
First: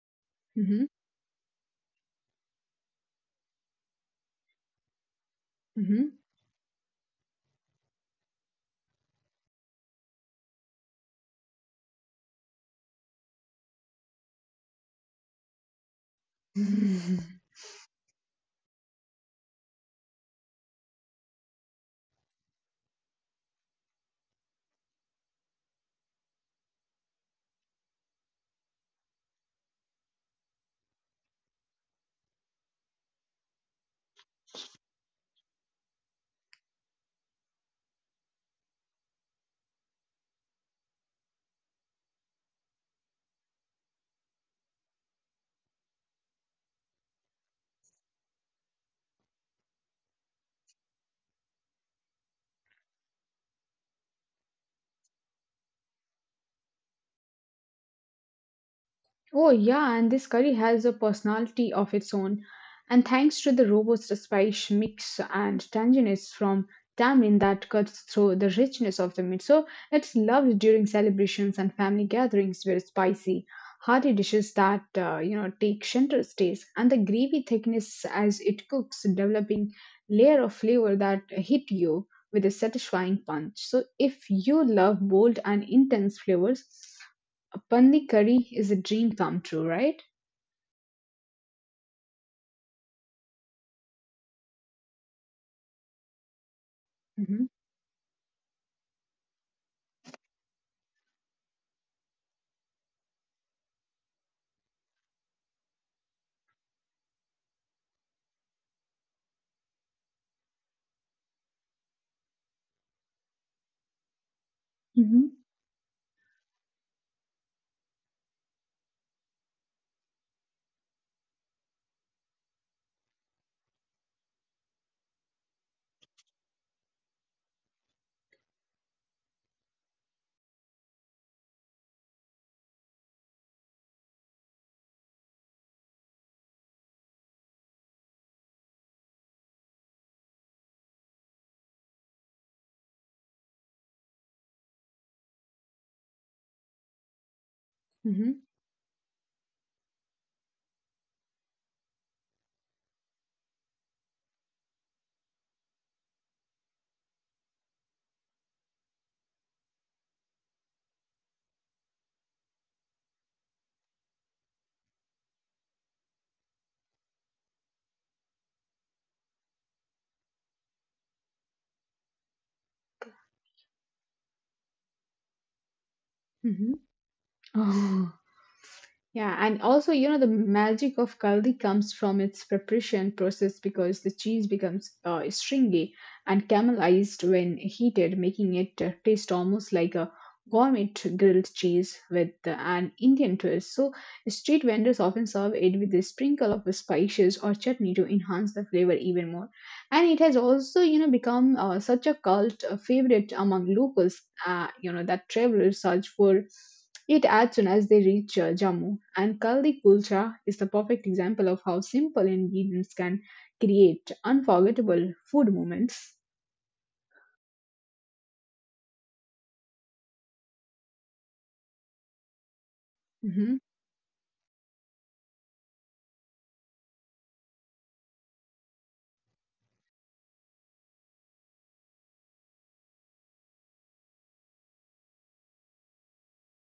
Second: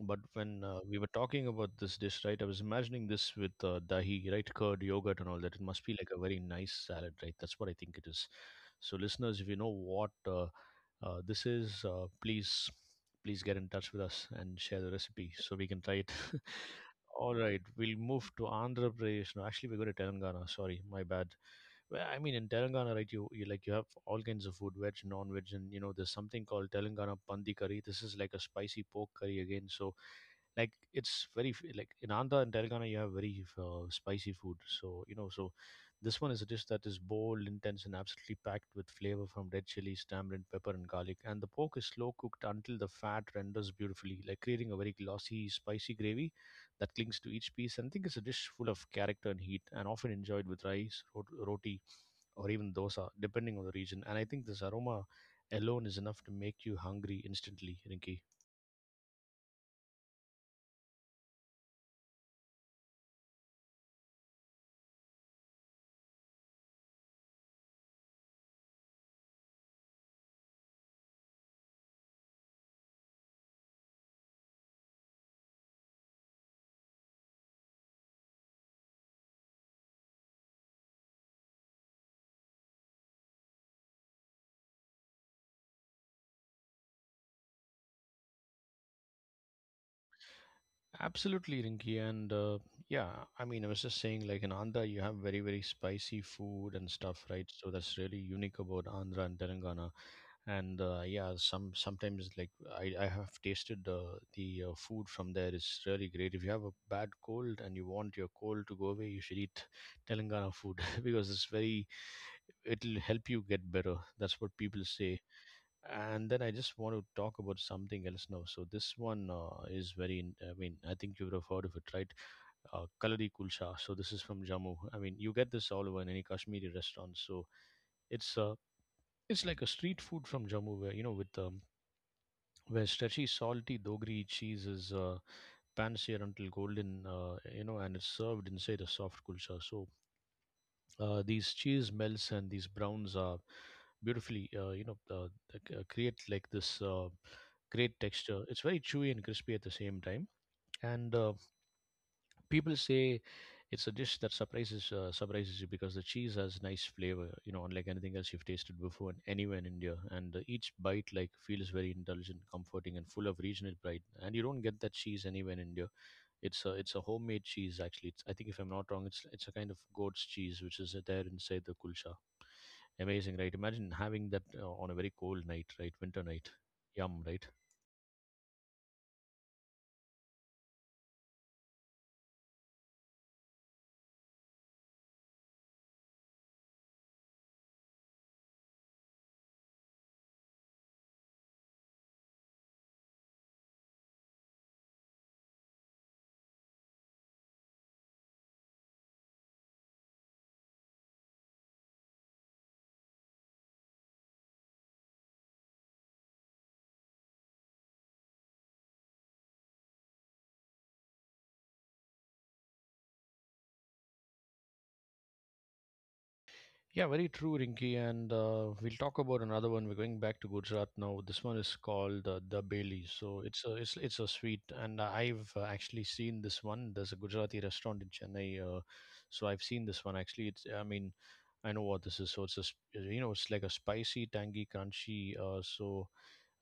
S1: But when
S2: hmm
S1: we were talking about this dish, right, I was imagining this with dahi, right, curd, yogurt, and all that. It must be like a very nice salad, right? That's what I think it is. So, listeners, if you know what this is, please, please get in touch with us and share the recipe so we can try it.
S2: hmm
S1: All right, we'll move to Andhra Pradesh. No, actually, we go to Telangana. Sorry, my bad. Well, I mean, in Telangana, right? You like you have all kinds of food, veg, non-veg, and you know there's something called Telangana Pandi curry. This is like a spicy pork curry again. So like it's very like in Andhra and Telangana you have very spicy food. So you know, so this one is a dish that is bold, intense, and absolutely packed with flavor from red chilies, tamarind, pepper, and garlic. And the pork is slow cooked until the fat renders beautifully, like creating a very glossy, spicy gravy that clings to each piece. And I think it's a dish full of character and heat, and often enjoyed with rice, roti, or even dosa, depending on the region. And I think this aroma alone is enough to make you hungry instantly, Rinki.
S2: Oh, yeah, and this curry has a personality of its own. And thanks to the robust spice mix and tanginess from tamarind that cuts through the richness of the meat. So it's loved during celebrations and family gatherings where spicy, hearty dishes that, take center stage. And the gravy thickness as it cooks, developing layer of flavor that hit you with a satisfying punch. So if you love bold and intense flavors, Pandi curry is a dream come true, right?
S1: Absolutely, Rinky. And yeah, I mean, I was just saying, like in Andhra, you have very, very spicy food and stuff, right?
S2: hmm
S1: So that's really unique about Andhra and Telangana. And yeah, sometimes like I have tasted the food from there is really great. If you have a bad cold and you want your cold to go away, you should eat Telangana food because it's very, it'll help you get better. That's what people say.
S2: hmm
S1: And then I just want to talk about something else now. So this one is very. I mean, I think you would have heard of it, right? Kalari kulcha. So this is from Jammu. I mean, you get this all over in any Kashmiri restaurant. So it's uh, it's like a street food from Jammu, where you know with where stretchy, salty dogri cheese is pan seared until golden, you know, and it's served inside a soft kulcha. So these cheese melts and these browns are beautifully, create like this great texture.
S2: hmm
S1: It's very chewy and crispy at the same time. And people say it's a dish that surprises you because the cheese has nice flavor, you know, unlike anything else you've tasted before and anywhere in India. And each bite like feels very indulgent, comforting, and full of regional pride. And you don't get that cheese anywhere in India. It's a homemade cheese actually. It's, I think if I'm not wrong, it's a kind of goat's cheese which is there inside the kulcha. Amazing, right? Imagine having that on a very cold night, right? Winter night.
S2: hmm
S1: Yum, right?
S2: Oh, yeah, and also, you know, the magic of kaldi comes from its preparation process because the cheese becomes stringy and caramelized when heated, making it taste almost like a gourmet grilled cheese with an Indian twist. So, street vendors often serve it with a sprinkle of spices or chutney to enhance the flavor even more. And it has also, you know, become such a cult favorite among locals, that travelers search for. Eat as soon as they reach Jammu, and Kaldi Kulcha is the perfect example of how simple ingredients can create unforgettable food moments.
S1: Yeah, very true, Rinky. And we'll talk about another one. We're going back to Gujarat now. This one is called the Bailey. So
S2: Hmm
S1: it's a sweet, and I've actually seen this one. There's a Gujarati restaurant in Chennai, so I've seen this one. Actually, it's I mean, I know what this is. So it's a you know it's like a spicy, tangy, crunchy. So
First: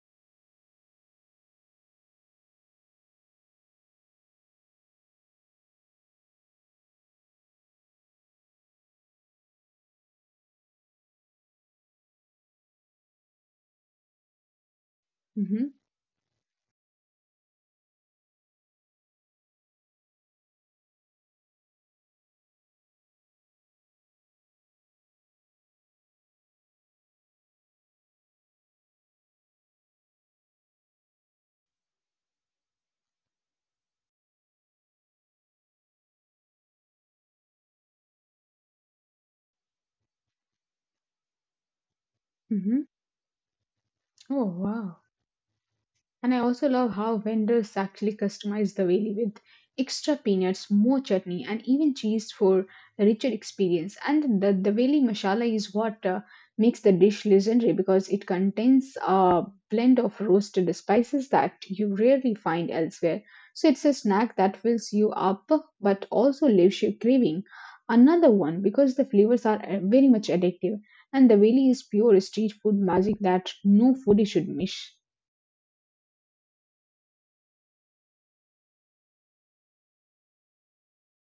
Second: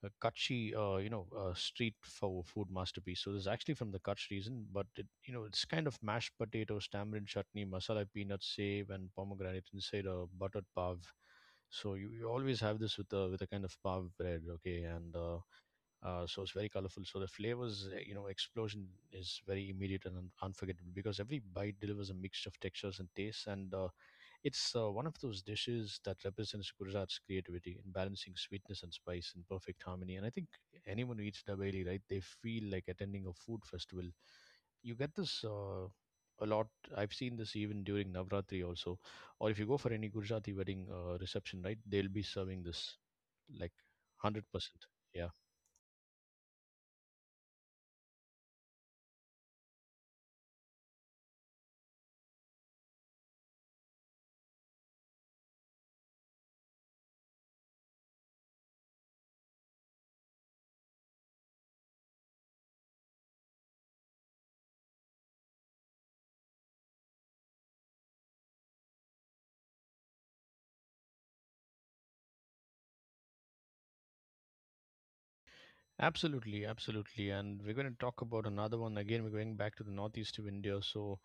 S1: a Kutchi, street for food masterpiece. So this is actually from the Kutch region, but it, you know, it's kind of mashed potatoes, tamarind chutney, masala peanut save, and pomegranate inside a buttered pav. So you always have this with a kind of pav bread, okay, and uh,
S2: hmm
S1: uh, so it's very colorful. So the flavors, explosion is very immediate and unforgettable because every bite delivers a mixture of textures and tastes, and it's one of those dishes that represents Gujarat's creativity in balancing sweetness and spice in perfect harmony. And I think anyone who eats dabeli, right, they feel like attending a food festival. You get this a lot. I've seen this even during Navratri also. Or if you go for any Gujarati wedding reception, right, they'll be serving
S2: hmm
S1: this like
S2: Oh,
S1: 100%.
S2: wow.
S1: Yeah.
S2: And I also love how vendors actually customize the veli with extra peanuts, more chutney, and even cheese for a richer experience. And the veli masala is what makes the dish legendary because it contains a blend of roasted spices that you rarely find elsewhere. So it's a snack that fills you up but also leaves you craving. Another one because the flavors are very much addictive and the veli is pure street food magic that no foodie should miss.
S1: Absolutely, absolutely. And we're going to talk about another one. Again, we're going back to the northeast of India. So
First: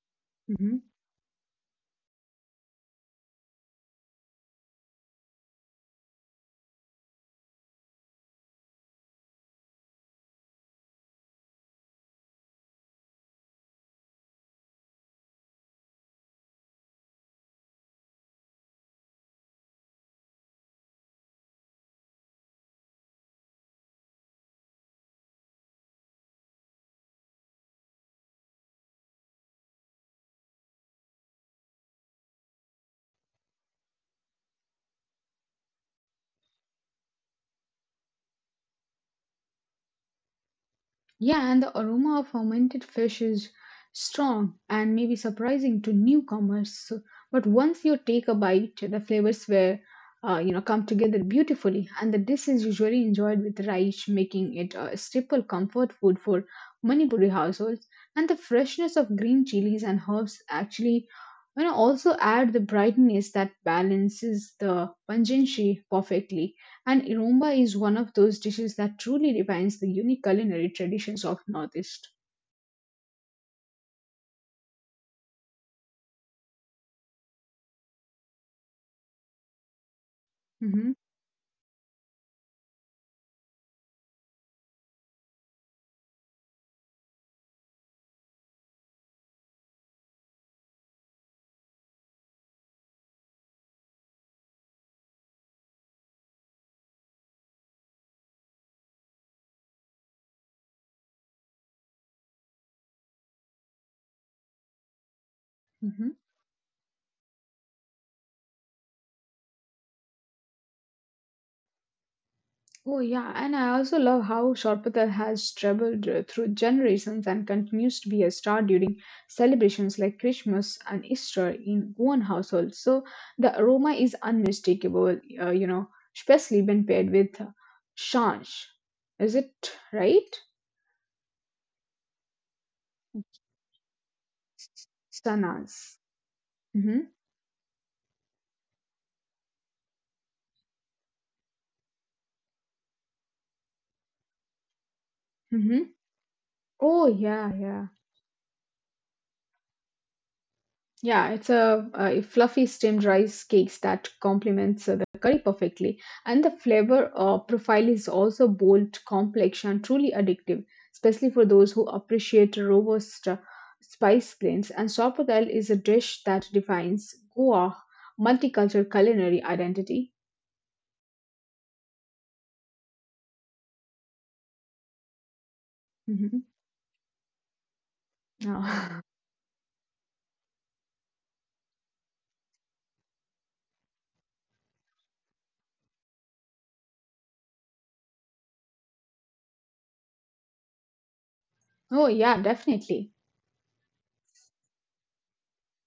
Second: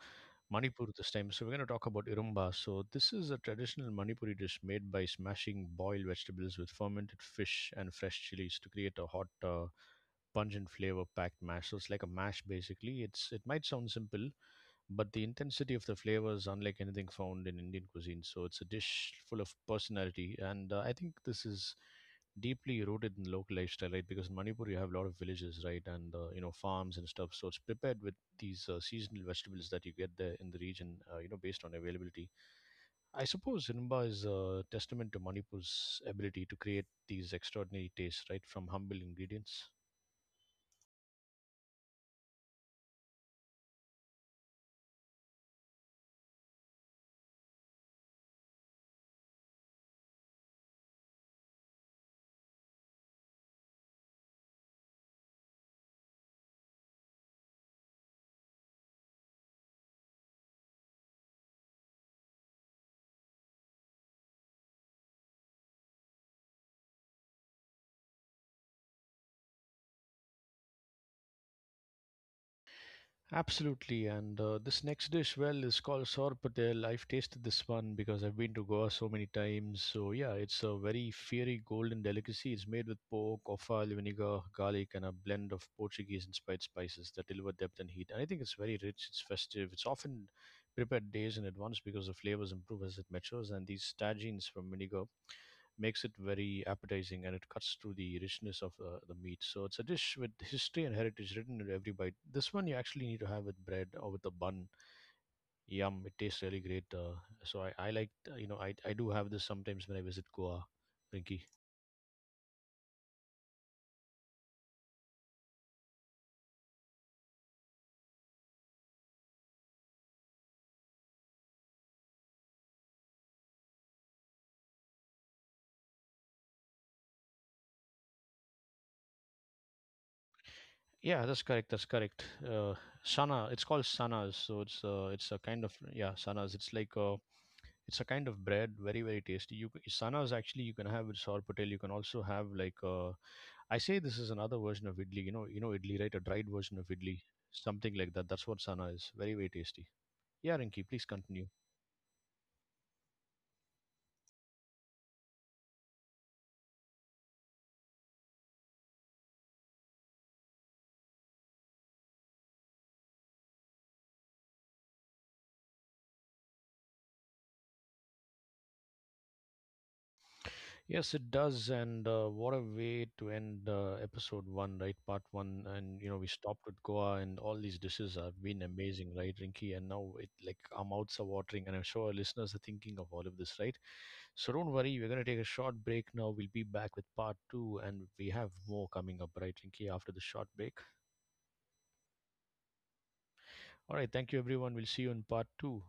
S1: Manipur
S2: Mhm.
S1: this time. So we're going to talk about irumba. So this is a traditional Manipuri dish made by smashing boiled vegetables with fermented fish and fresh chilies to create a hot, pungent flavor-packed mash. So it's like a mash basically. It might sound simple, but the intensity of the flavor is unlike anything found in Indian cuisine. So it's a dish full of personality, and I think this is deeply rooted in local lifestyle, right? Because in Manipur you have a lot of villages, right, and farms and stuff. So it's prepared with these seasonal vegetables that you get there in the region, based on availability. I suppose Rinba is a testament to Manipur's ability to create these extraordinary tastes, right, from humble ingredients.
S2: Yeah, and the aroma of fermented fish is strong and maybe surprising to newcomers. So, but once you take a bite, the flavors were, come together beautifully, and the dish is usually enjoyed with rice, making it a staple comfort food for Manipuri households. And the freshness of green chilies and herbs actually, also add the brightness that balances the pungency perfectly. And iromba is one of those dishes that truly defines the unique culinary traditions of Northeast.
S1: Absolutely, and this next dish, well, is called sour patel. I've tasted this one because I've been to Goa so many times. So yeah, it's a
S2: Hmm
S1: very fiery golden delicacy. It's made with pork, offal, vinegar, garlic, and a blend of Portuguese-inspired spices that deliver depth and heat. And I think it's very rich. It's festive. It's often prepared days in advance because the flavors improve as it matures, and these tagines from vinegar makes it very appetizing and it cuts through the richness of the meat. So it's a dish with history and heritage written in every bite. This one you actually need to have with bread or with a bun. Yum,
S2: hmm
S1: it tastes really great. So I like, you know, I do have this sometimes when I visit Goa, Rinky.
S2: Oh yeah, and I also love how Sharpatal has traveled through generations and continues to be a star during celebrations like Christmas and Easter in one households. So the aroma is unmistakable, especially when paired with shansh. Is it right?
S1: Yeah, that's correct. That's correct. Sana, it's called sanas. So it's a kind of
S2: Sanas.
S1: yeah sanas.
S2: Mm-hmm.
S1: It's a kind of bread, very very tasty. Sanas actually you can have with sour patel. You can also have like I say this is another version of idli. You know
S2: Mm-hmm.
S1: idli, right? A dried version of
S2: Oh
S1: idli,
S2: yeah,
S1: something
S2: yeah.
S1: like that. That's what sana is. Very, very tasty. Yeah, Rinki, please
S2: Yeah,
S1: continue.
S2: it's a fluffy steamed rice cakes that complements the curry perfectly, and the flavor profile is also bold, complex, and truly addictive, especially for those who appreciate robust spice blends. And sopodal is a dish that defines Goa multicultural culinary identity.
S1: Yes, it does. And what a way to end episode one, right? Part one. And, you know, we
S2: Mhm.
S1: stopped with Goa and all these dishes have been
S2: Oh,
S1: amazing, right, Rinki? And now it like our mouths are watering. And I'm sure our listeners are thinking of all of this, right? So don't worry. We're going to take a short break now. We'll be back with part two. And we have more coming up, right, Rinki, after the short break.
S2: oh yeah, definitely.
S1: All right. Thank you, everyone. We'll see you in part two.